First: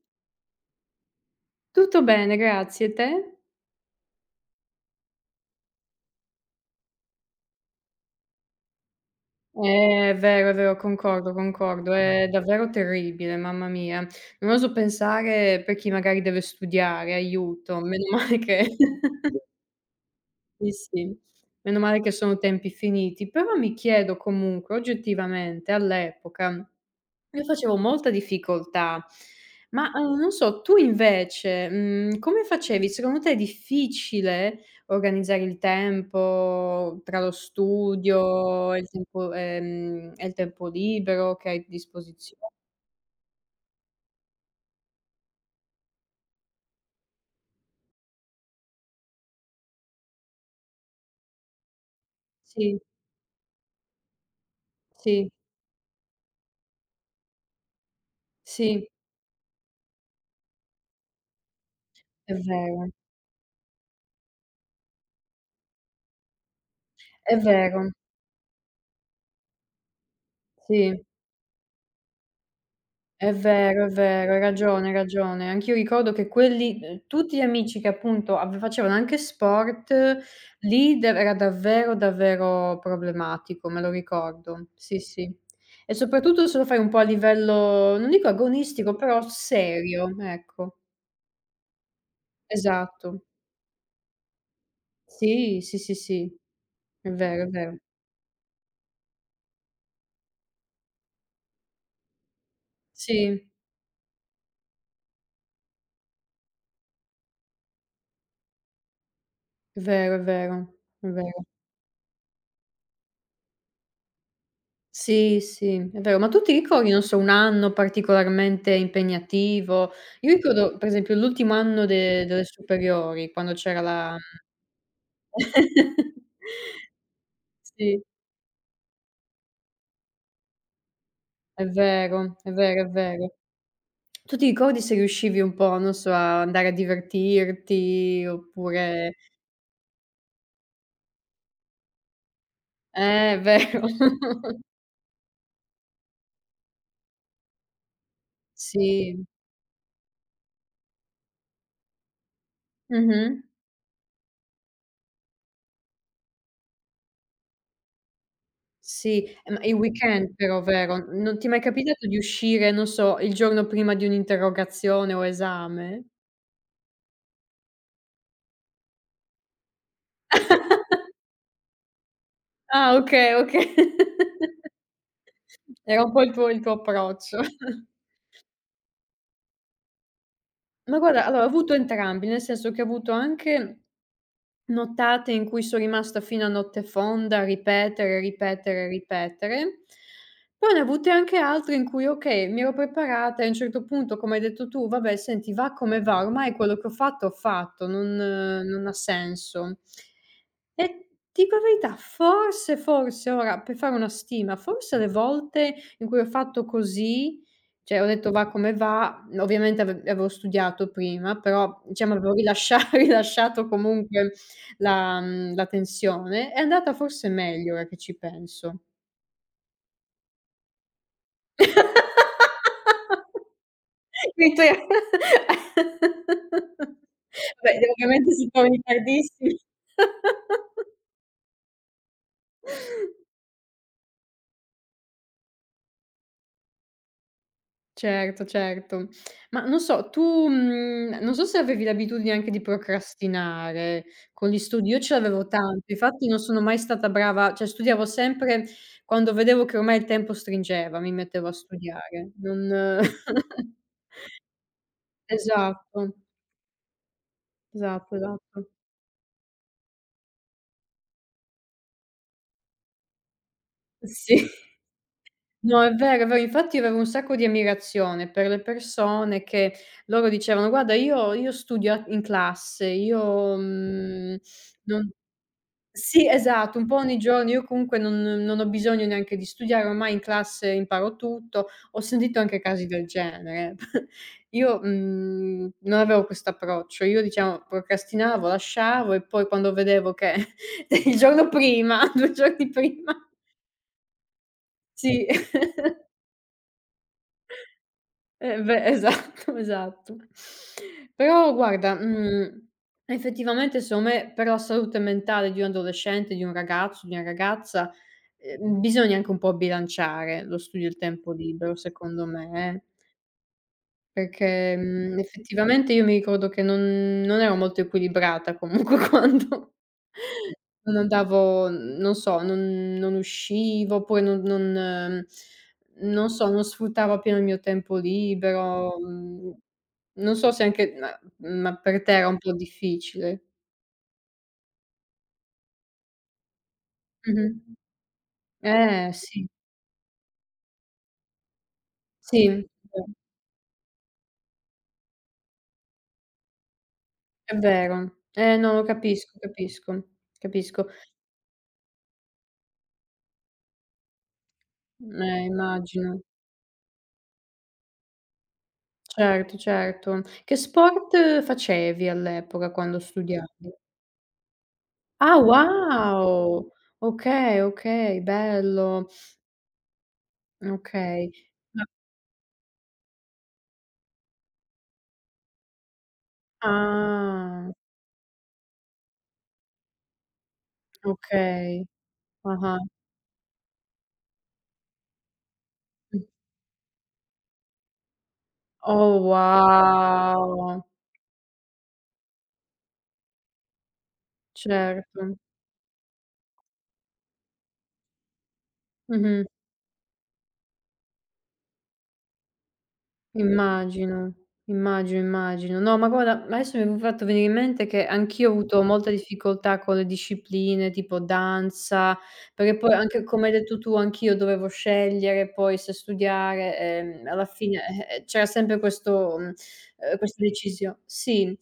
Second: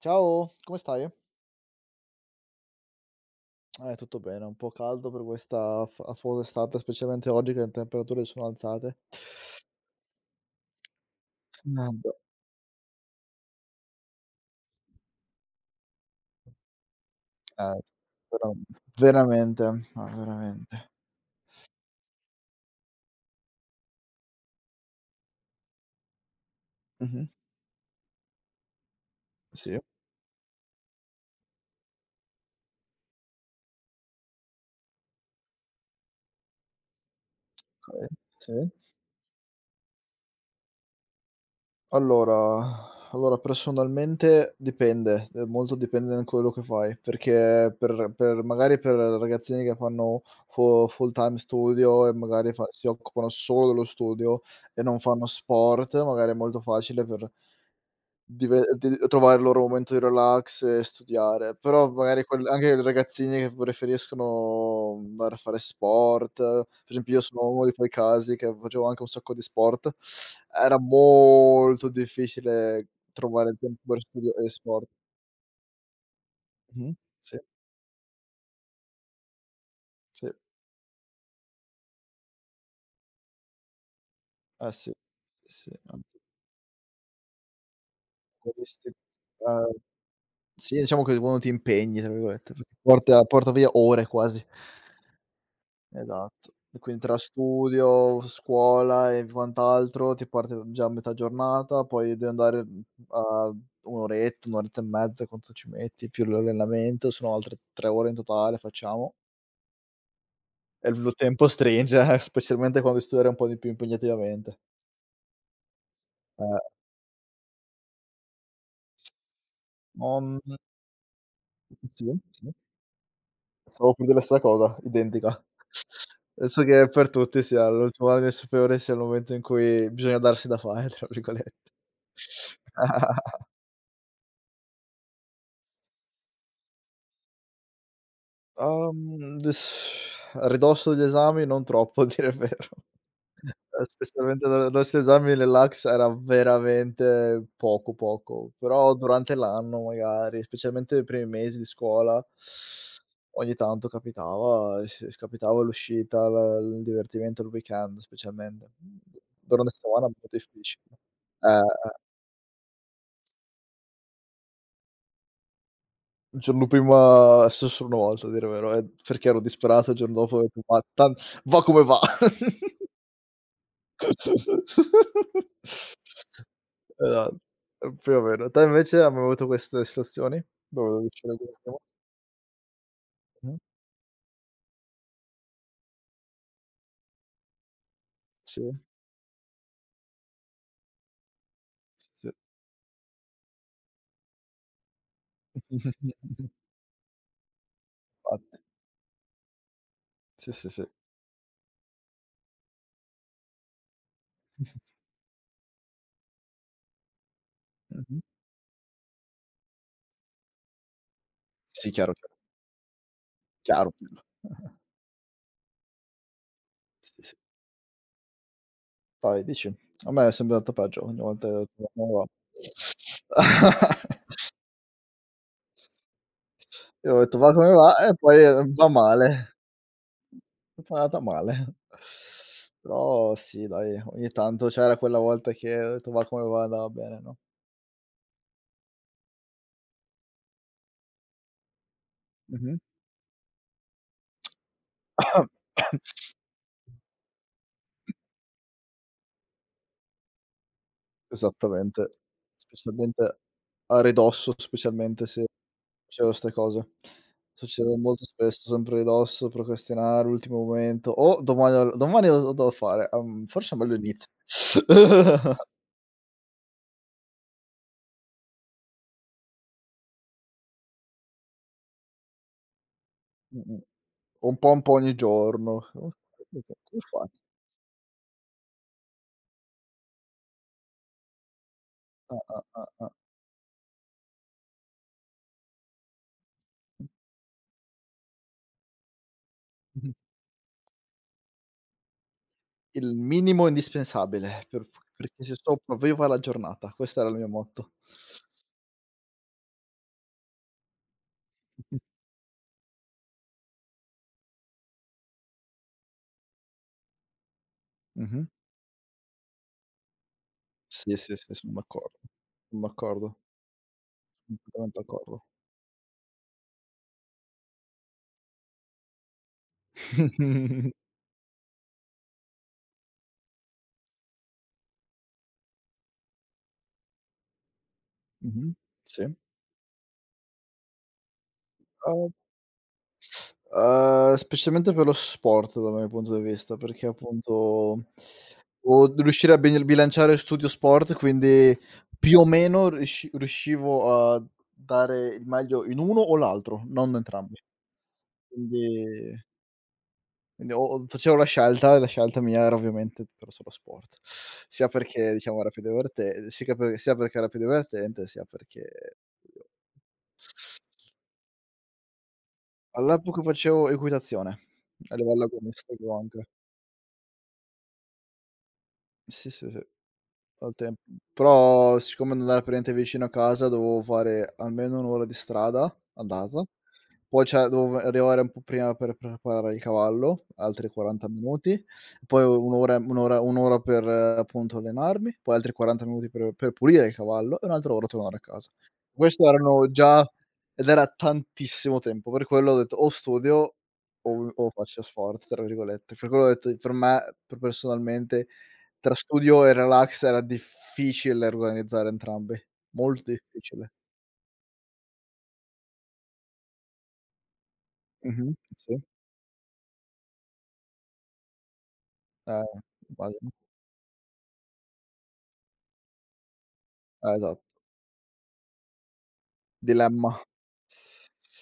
Ciao, come stai? Tutto bene, grazie. E te? Tutto bene, un po' caldo per questa af afosa estate, specialmente oggi che le temperature sono alzate. È vero, concordo, concordo. Vabbè. È davvero terribile, mamma mia. Non oso pensare per chi magari deve studiare, aiuto. Eh, Meno male però che veramente, ma sì, veramente. sì, meno male che sono tempi finiti. Però mi chiedo comunque oggettivamente all'epoca. Mh-mh. Io facevo molta difficoltà, Sì, ma, non so, tu invece, come facevi? Secondo te è difficile organizzare il tempo tra lo okay, sì. studio e il tempo libero che hai a disposizio. Allora personalmente dipende, molto dipende da quello che fai, perché per magari per ragazzini che fanno fu full time studio e magari fa Sì, si occupano solo dello studio e non fanno sì, sport, magari è molto facile per Dive sì, di trovare il loro momento di relax e studiare, però magari è quel anche i vero, ragazzini che preferiscono andare a fare sport, per esempio io è sono uno di quei vero, casi che facevo anche un sacco di sport, era sì. molto difficile trovare il tempo È per vero, studio hai e sport. ragione, hai ragione. Anch'io ricordo che quelli Mh-mh. Tutti Sì, gli amici che appunto ave facevano anche sport, sì, lì de era davvero, davvero problematico, me lo ricordo. eh sì, Sì, sì. sì, sì, E anche soprattutto se lo fai un po' a livello, non dico questi agonistico, però ehm, serio, sì ecco. diciamo che quando ti impegni tra virgolette, perché Esatto. porta via ore quasi. Sì, sì, sì, sì. Esatto. E quindi È tra vero, è vero. studio, scuola e v quant'altro ti porti già a metà giornata, poi devi andare, Sì, a un'oretta, un'oretta e mezza quanto ci metti, più l'allenamento, sono altre 3 ore in totale facciamo, è vero, è vero, e il è lo vero. tempo stringe, specialmente quando devi studiare un po' di più impegnativamente. Sì, sì, è vero. Ma tu ti Eh, ricordi, non so, un anno particolarmente impegnativo? Io non ricordo, per esempio, l'ultimo anno sì, de delle sì, superiori, quando c'era stavo per dire la la stessa cosa, identica. Penso che per tutti sia Sì, l'ultimo anno superiore sia il momento in cui bisogna darsi da fare, tra è virgolette. vero, è vero, è vero. Tu ti ricordi se riuscivi un po', non so, a andare a divertirti oppure. Des a ridosso degli esami non troppo a dire il vero. Eh, è Ehm, vero. specialmente a ridosso degli esami il relax era veramente poco, poco, però Sì. durante l'anno magari, specialmente nei primi mesi di scuola, Mh-mh. ogni tanto capitava, s capitava l'uscita, la il divertimento il weekend specialmente. Sì, ma Durante la i settimana è un po' weekend però, difficile. vero? Non ti Eh, è mai eh. capitato di uscire, non so, il giorno prima di un'interrogazione o esame? Il giorno prima è successo una volta a dire il vero, perché ero disperato, il giorno dopo ho detto: "Ma tan va come va." Ah, okay, okay. Esatto, Era un po' il tuo approccio. Più o meno. Te invece hai mai avuto queste situazioni? Dove Ma dovevi guarda, uscire allora con ho avuto qualcuno? entrambi, nel senso che ho avuto Mh-mh. anche nottate in cui son rimasta fino a notte fonda a ripetere, Sì, ripetere, ripetere. Poi ne ho avute anche altre in cui, sì, sì. okay, mi ero preparata e a un certo punto, come hai detto tu: "Vabbè senti, va come va, ormai quello che ho fatto, Infatti. Non ha senso". Sì, sì, sì. E ti dico la verità, forse, forse ora per fare una stima, forse le volte in cui ho fatto così, cioè ho Mh-mh. detto: "Va come va", ovviamente avevo studiato prima, però Sì, chiaro, diciamo chiaro, avevo rilascia rilasciato chiaro. comunque la tensione, è andata Sì, forse sì. meglio ora che ci penso. Dai, dici. A me è sempre andato peggio, ogni volta che Quindi tu hai. io ho detto: "Va come Vabbè, de va" e ovviamente poi, se torni va male. tardissimi. Non fa andata male. Però sì dai, ogni tanto c'era quella volta che ho detto: "Ma come va?" Andava bene, no. Certo, certo. Ma non so, tu, non so se avevi l'abitudine anche di Mh-mh. procrastinare con gli studi. Io ce l'avevo tanto, infatti non sono mai stata brava, cioè studiavo sempre quando vedevo che ormai il tempo stringeva, mi mettevo a Esattamente. studiare. Non Specialmente a ridosso, specialmente se Esatto, facevo 'ste cose. Succede esatto, molto esatto. spesso, sempre a ridosso, procrastinare, ultimo momento: "Oh domani ho l domani lo devo fare, forse è meglio inizio." Sì, no è vero, è vero. Infatti avevo un sacco di ammirazione per le persone che loro dicevano: "Guarda io studio a in classe, io, Mh-mh. Un po' non" ogni giorno. Sì, esatto, un po' "Come ogni fate?" giorno. Io comunque non ho bisogno neanche di studiare, ormai in classe imparo tutto. Ho Ah, sentito anche ah, ah, casi del ah. genere. Io, non avevo questo approccio. Io diciamo procrastinavo, lasciavo e poi quando Mh. vedevo che il giorno prima, 2 giorni prima Il minimo indispensabile sì. perché se sopravvivo alla giornata, questo era il mio motto. Eh beh, esatto, esatto. Però guarda, effettivamente secondo me per la salute mentale di un adolescente, di un ragazzo, di una ragazza, Mh-mh. Bisogna anche un po' bilanciare lo studio e il Sì, tempo sì, sì, son libero, d'accordo. secondo me, Son eh. d'accordo, Perché, completamente d'accordo. effettivamente io mi ricordo che non ero molto equilibrata comunque quando non andavo non so, non uscivo, oppure non so, non sfruttavo appieno il mio tempo Mh-mh. libero, Sì. Non so se anche ma per te era Uhm, un po' difficile? specialmente per lo sport dal mio punto di vista, perché Mh-mh. appunto o Sì. riuscire a bilanciare studio sport, quindi più o Sì, è meno vero. Riuscivo a dare il meglio in uno o l'altro, non entrambi. È vero. No, Quindi capisco, capisco, Quindi o capisco. o facevo la scelta e la scelta mia era ovviamente però solo sport. Sia perché diciamo era più Immagino. diverten si capi sia perché era più divertente, sia perché Certo, certo. Che sport facevi all'epoca quando all'epoca studiavi? facevo equitazione, a Ah, livello agonistico anche. wow! Okay, okay, bello. Sì, sì, sì. Al temp Okay. Ma però siccome non era praticamente vicino a casa dovevo fare almeno 1 ora di strada andata, poi cioè ah, dovevo arrivare un po' prima per preparare il cavallo, altri 40 minuti, okay. poi 1 Ah-ah. ora 1 ora 1 ora per appunto allenarmi, poi altri 40 Mh. minuti per pulire il cavallo e un'altra ora tornare a casa. Oh, Questo erano già wow! ed era tantissimo tempo, per quello ho detto: "O studio o faccio Certo. sport", tra virgolette. Per quello ho detto per me, per personalmente tra Mh-mh. studio e relax era difficile organizzare entrambi, molto difficile. Immagino, immagino, immagino. No, ma guarda, adesso mi è fatto venire in mente che anch'io ho Mh-mh, avuto sì, molta difficoltà con le discipline tipo danza, eh, perché poi anche come immagino. hai detto tu, anch'io dovevo scegliere poi se studiare, alla Esatto. fine, c'era sempre Dilemma. questa decisio sì.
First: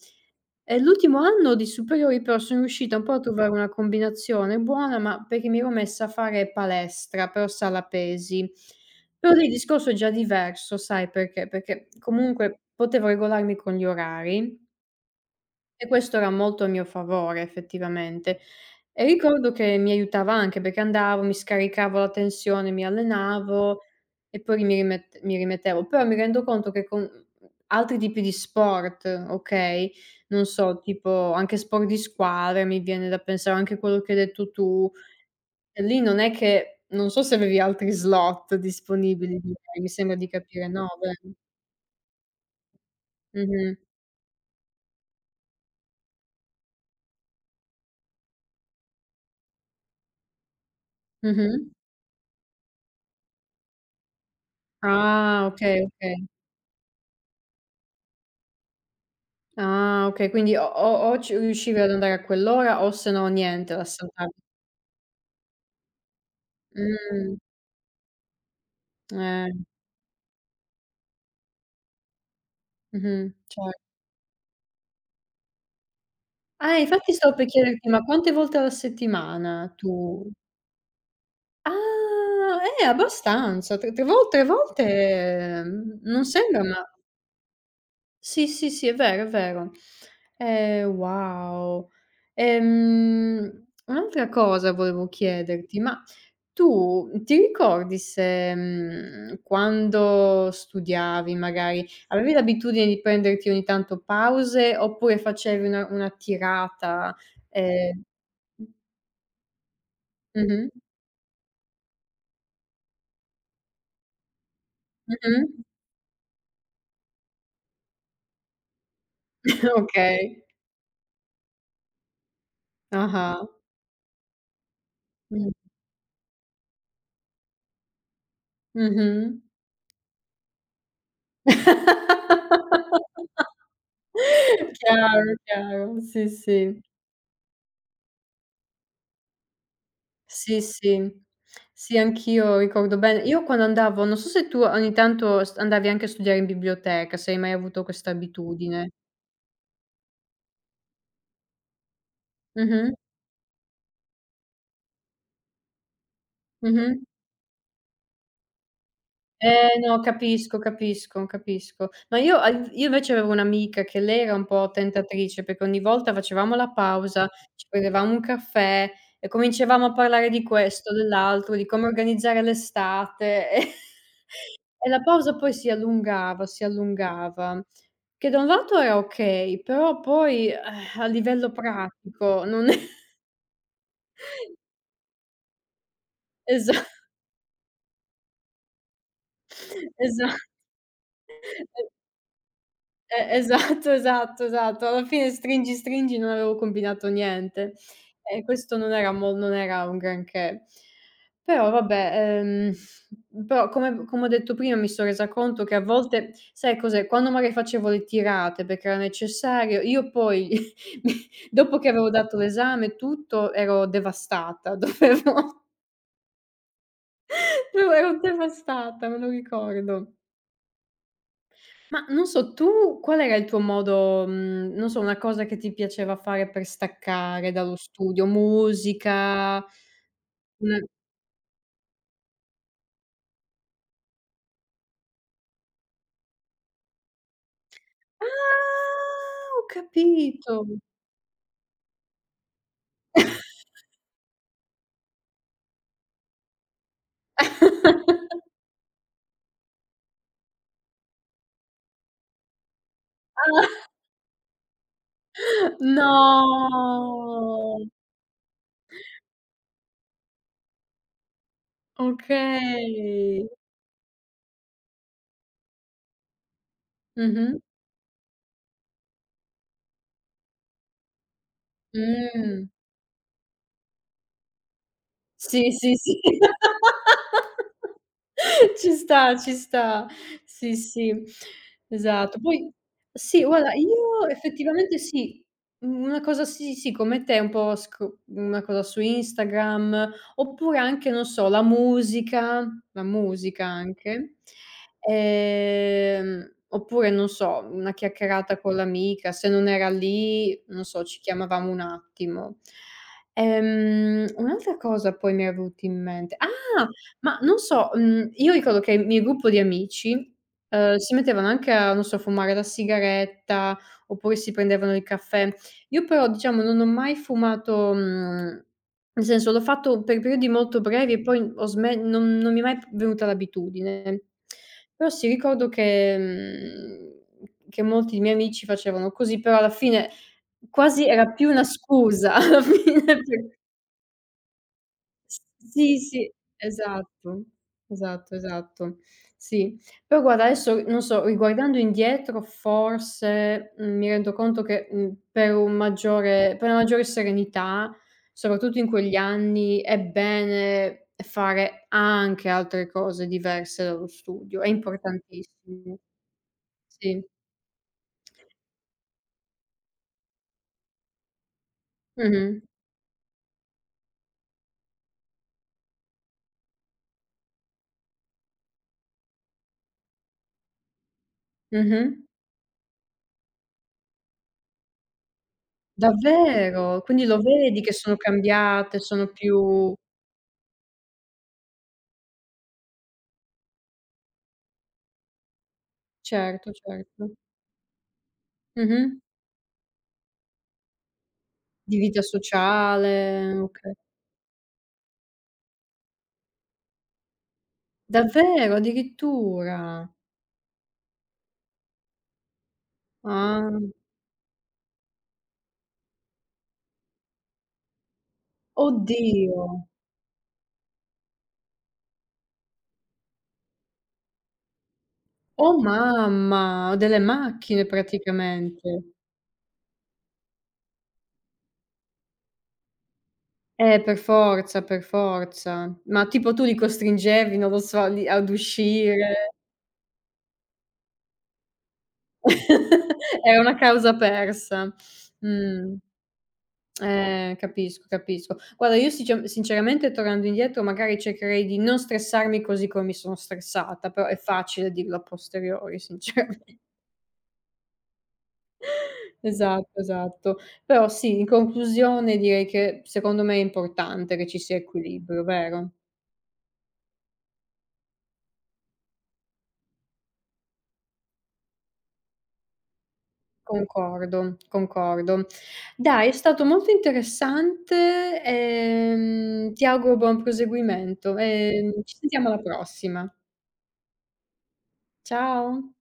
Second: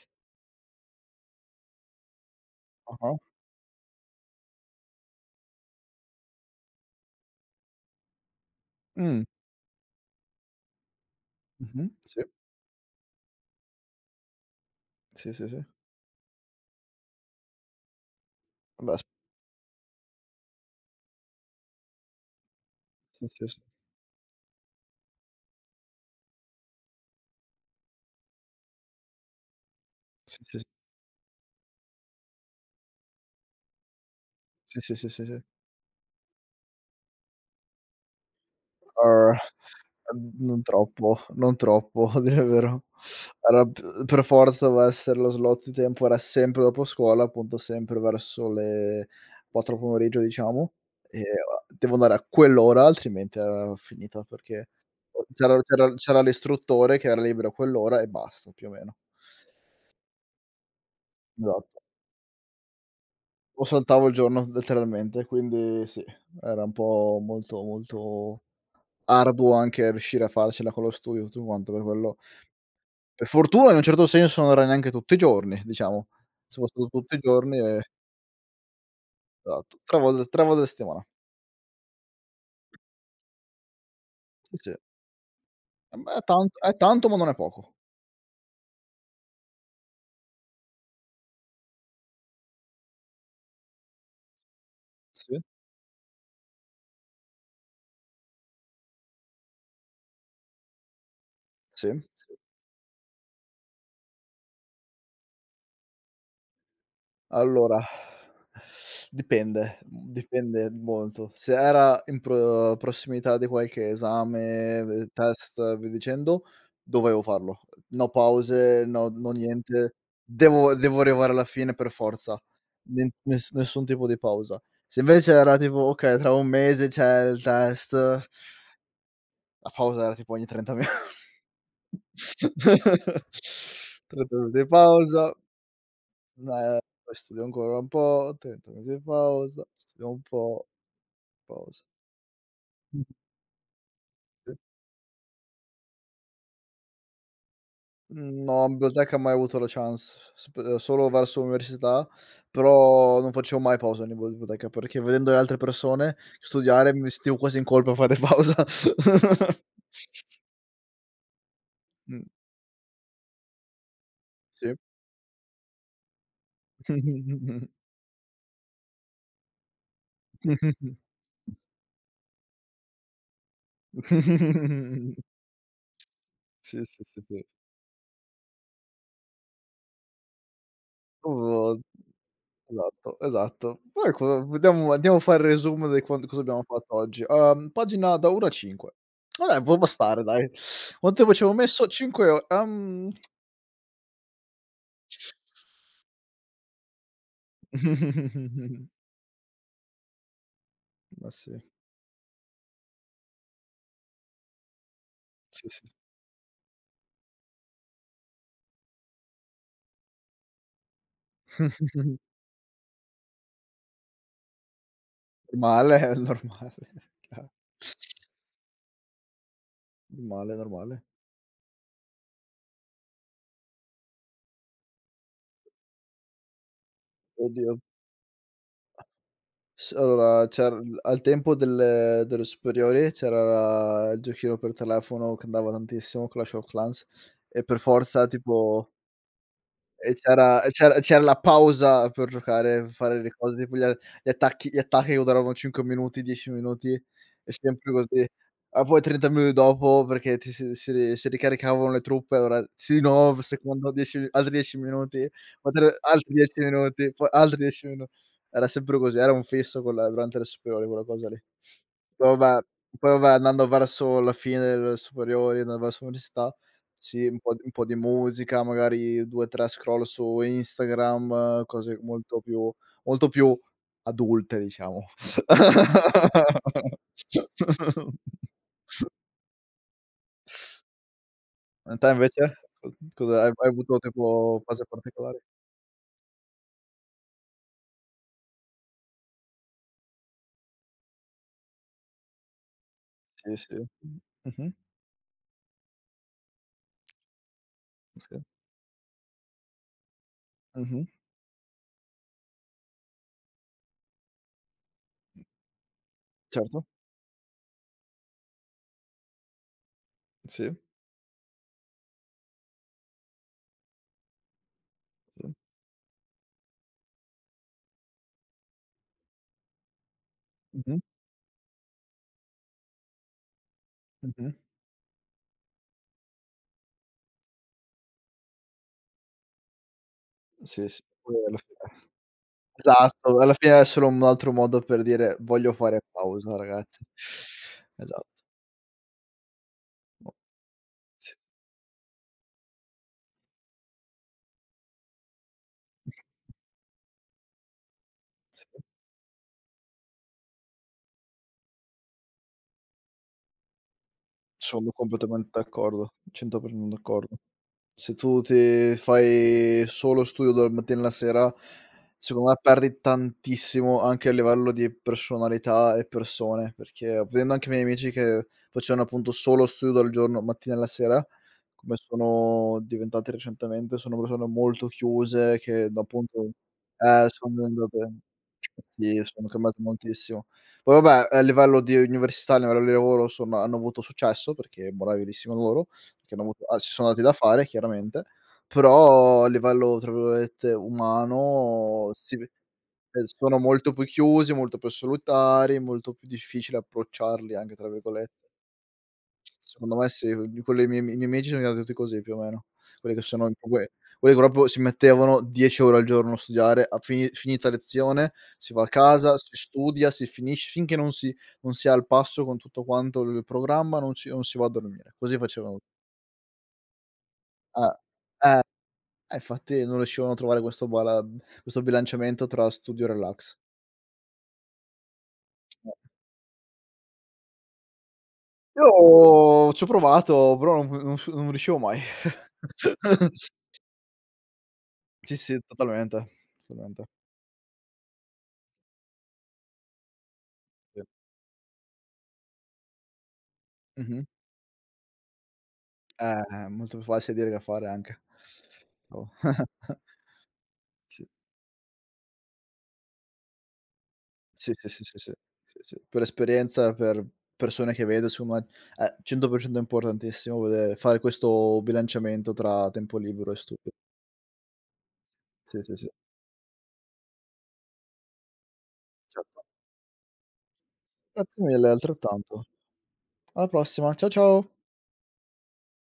È l'ultimo anno di superiori, però sono riuscita un po' Ah-ah. a trovare una combinazione buona, ma perché mi ero messa a fare palestra, però sala pesi. Mh, Però lì il discorso è già diverso, sai perché? mh-mh, Perché sì, comunque potevo regolarmi con gli orari sì, sì, sì. e questo era molto a mio favore effettivamente. Vabbè s E ricordo che mi aiutava anche perché andavo, mi scaricavo la tensione, mi sì, sì, sì. allenavo e poi mi rimettevo. Però mi rendo conto che con altri tipi di sport, okay, Sì, non sì, so, tipo anche sport di squadra, mi viene da pensare, anche quello che hai detto sì, tu, sì, sì, sì. e lì non è che non so se avevi altri slot Sì. disponibili, mi sembra di Non capire, no, troppo, vero? non troppo a dire il vero. Era Mh-mh. p per forza, doveva essere lo slot di tempo era sempre dopo scuola, appunto sempre verso le 4 pomeriggio diciamo, e Mh-mh. a devo andare a quell'ora altrimenti era finita perché o Ah, c'era okay, c'era okay. c'era l'istruttore che era libero a quell'ora e basta più o meno. Ah, okay, quindi o ci riuscivi Esatto. ad andare a quell'ora o se no O niente, saltavo il l'assaltavi. giorno letteralmente, quindi sì, era un po' Mh, molto, molto eh, arduo anche riuscire a farcela con lo studio e tutto quanto, per quello. Per mh-mh, fortuna cer. in un certo senso non era neanche tutti i giorni, diciamo. Se fosse Ah, stato infatti tutti i stavo per giorni chiederti, ma quante volte alla settimana esatto, 3 volte tu. 3 volte a settimana. Ah, abbastanza. 3 Sì, sì. volte, Eh beh, non sembra è ma. tanto ma non è poco. Sì, sì, sì, è vero, è vero. Wow. Un'altra cosa volevo Sì, chiederti, ma tu ti ricordi se, quando studiavi magari, sì, sì. avevi l'abitudine di prenderti ogni tanto pause, oppure facevi una tirata? Allora, Ehm dipende, Mh-mh, dipende molto. Se era in pro prossimità di qualche esame, v mh-mh, test e via dicendo, dovevo farlo. No pause, no niente. okay. Devo arrivare alla fine per forza. Nen Ah-ah. ness nessun tipo di pausa. Se invece Mh, era tipo: "Okay, tra un mese c'è il test", mh-mh. la pausa era tipo ogni 30 minuti di pausa. Chiaro, chiaro, sì, sì. Eh, poi studio ancora un po', 30 minuti di pausa, studio un Sì, po', sì. pausa. Sì, anch'io ricordo Mh-mh. bene. Io quando andavo non so se tu ogni tanto st andavi anche a studiare in biblioteca, se hai mai avuto questa No, in abitudine. biblioteca mai avuto la chance, sp solo verso l'università, Mh-mh, però non facevo mai pausa in b biblioteca, perché vedendo le altre persone studiare mh-mh. mi sentivo quasi in colpa a fare pausa. Eh no, capisco, capisco, capisco. Ma Mh, io invece avevo un'amica che lei era un po' sì. tentatrice, perché ogni volta facevamo la pausa, ci prendevamo un caffè e cominciavamo a parlare di questo, dell'altro, di come organizzare l'estate e E la pausa poi si Sì, sì, sì, sì. allungava, che da un lato è okay, però poi, a livello pratico non è esatto, esatto. Poi co vediamo andiamo a fare il resumo di quan cosa abbiamo esa fatto oggi. Pagina da 1 a 5. Vabbè, può bastare esa dai. Quanto tempo ci avevo messo? 5 o esatto, esatto, esatto. Alla fine stringi, stringi, non avevo combinato niente. E questo non era un granché. ma sì, Però vabbè, però come ho detto prima mi sono resa conto sì, che a sì. volte sai cos'è, quando magari facevo le tirate perché era necessario, io poi mi dopo che avevo dato l'esame e tutto ero devastata, dovevo Normale, è normale. Chiaro. ero devastata, me lo ricordo. Normale, normale. Ma non so, tu qual era il tuo modo non so, una cosa che ti piaceva fare per staccare dallo Oddio. studio, musica, S allora c'era una. l al tempo delle superiori c'era il giochino per telefono che andava tantissimo, Clash of Clans, e per forza tipo. Ah, ho E capito. c'era e c'era c'era la pausa per giocare, fare le cose tipo gli attacchi che duravano 5 minuti, 10 minuti, e sempre così. Ma poi 30 minuti dopo perché ti si ricaricavano le truppe, allora sì, no, secondo 10 mi altri 10 minuti, altre altri 10 minuti, poi altri No! 10 minu era sempre così, era un fisso quella durante le superiori, quella cosa lì. Poi vabbè poi vabbè Okay. andando verso la fine delle superiori, andando verso l'università sì, un po' Mh-mh. di un po' di musica, magari 2, 3 scroll su Instagram, cose molto Mh. più molto più adulte diciamo. Sì, sì, sì. Ci sta, ci sta. Sì, sì, A te esatto. invece? Poi Co cosa sì, hai guarda, avuto tipo io fase effettivamente particolari? sì, una cosa sì, sì, come te, un po' sc una cosa su Instagram, oppure anche, non so, la Sì, musica sì. anche. Mh-mh. Oppure, non so, una Sì. chiacchierata con l'amica, se non era lì, non so, Mh-mh. ci chiamavamo un attimo. Un'altra cosa poi mi era venuta in mente Certo. ah! Ma non so, io ricordo che il mio gruppo di amici, Sì, si mettevano anche a, non so, fumare la sigaretta, oppure si prendevano il sì. caffè. Io però, diciamo, non ho mai fumato, nel senso l'ho fatto per periodi molto Mh-mh. brevi e poi ho sme non mi è mai p venuta l'abitudine. Mh-mh. Però sì, ricordo che molti miei amici facevano così, però alla fine Sì, sì, Quasi era poi più alla una fine. scusa alla fine per Esatto, alla fine è solo un altro modo per dire: s. "Voglio Sì, fare sì, pausa ragazzi." esatto, Esatto. esatto, esatto. Sì. Però Boh, guarda adesso, non so, sì. riguardando indietro forse, mi rendo conto che, per un maggiore per una maggiore serenità, Sì. soprattutto in quegli anni, è bene fare anche altre cose diverse dallo studio, è Sono completamente importantissimo. d'accordo, 100% Sì. d'accordo. Se tu ti fai solo studio dal mattino alla sera, secondo me Mh-mh. perdi tantissimo anche a livello di personalità e persone, perché vedendo anche i miei amici che facevano appunto solo studio dal giorno mattina alla sera, come Mh-mh. sono diventati recentemente, sono persone molto chiuse che da appunto Davvero? Quindi lo sono vedi che diventate sono cambiate, sì, sono sono cambiate più. moltissimo. Poi vabbè a livello di università, a livello di lavoro sono hanno avuto successo perché bravissimo loro. Che hanno avuto Certo, ah, si sono dati da certo. fare chiaramente, Mh-mh. però a livello, tra virgolette, Di "umano" vita si ve sociale, sono molto okay. più chiusi, molto più solitari, molto più difficile approcciarli anche tra virgolette. Davvero? Secondo me Addirittura? sì, con le mie i miei amici sono diventati tutti così più o meno. Quelli che sono Ah. comunque quelli che proprio si mettevano 10 ore al giorno a studiare, a finita lezione si va a casa, si Oddio. studia, si finisce finché non si è al passo con tutto quanto il programma non si va a dormire. Così facevano. Oh mamma, delle macchine Ah. praticamente. Infatti non riuscivano a trovare questo bala questo bilanciamento tra studio e relax. Per forza, per Eh. forza. Ma tipo tu li costringevi, non lo so, li ad uscire? Io ci ho provato, però non riuscivo mai. Era una causa persa. Sì, sì, Mh. totalmente, assolutamente. Capisco, capisco. Guarda, io sinceramente tornando indietro Sì. magari cercherei di non stressarmi così come mi sono stressata, Mh-mh. però è facile dirlo a posteriori Eh, sinceramente. molto più facile dire che fare anche. Oh. Esatto, esatto. Però Sì. sì, in conclusione direi che secondo me è importante che ci Sì, sia sì, sì, sì, sì. equilibrio, Sì, vero? sì. Per esperienza, per persone che vedo, insomma, è 100% importantissimo vedere fare questo bilanciamento tra tempo libero e studio. Concordo, concordo. Sì, sì, sì, Dai, è stato molto interessante, certo. Ti auguro buon proseguimento Grazie mille, e ci sentiamo alla altrettanto. prossima. Alla prossima, ciao ciao. Ciao.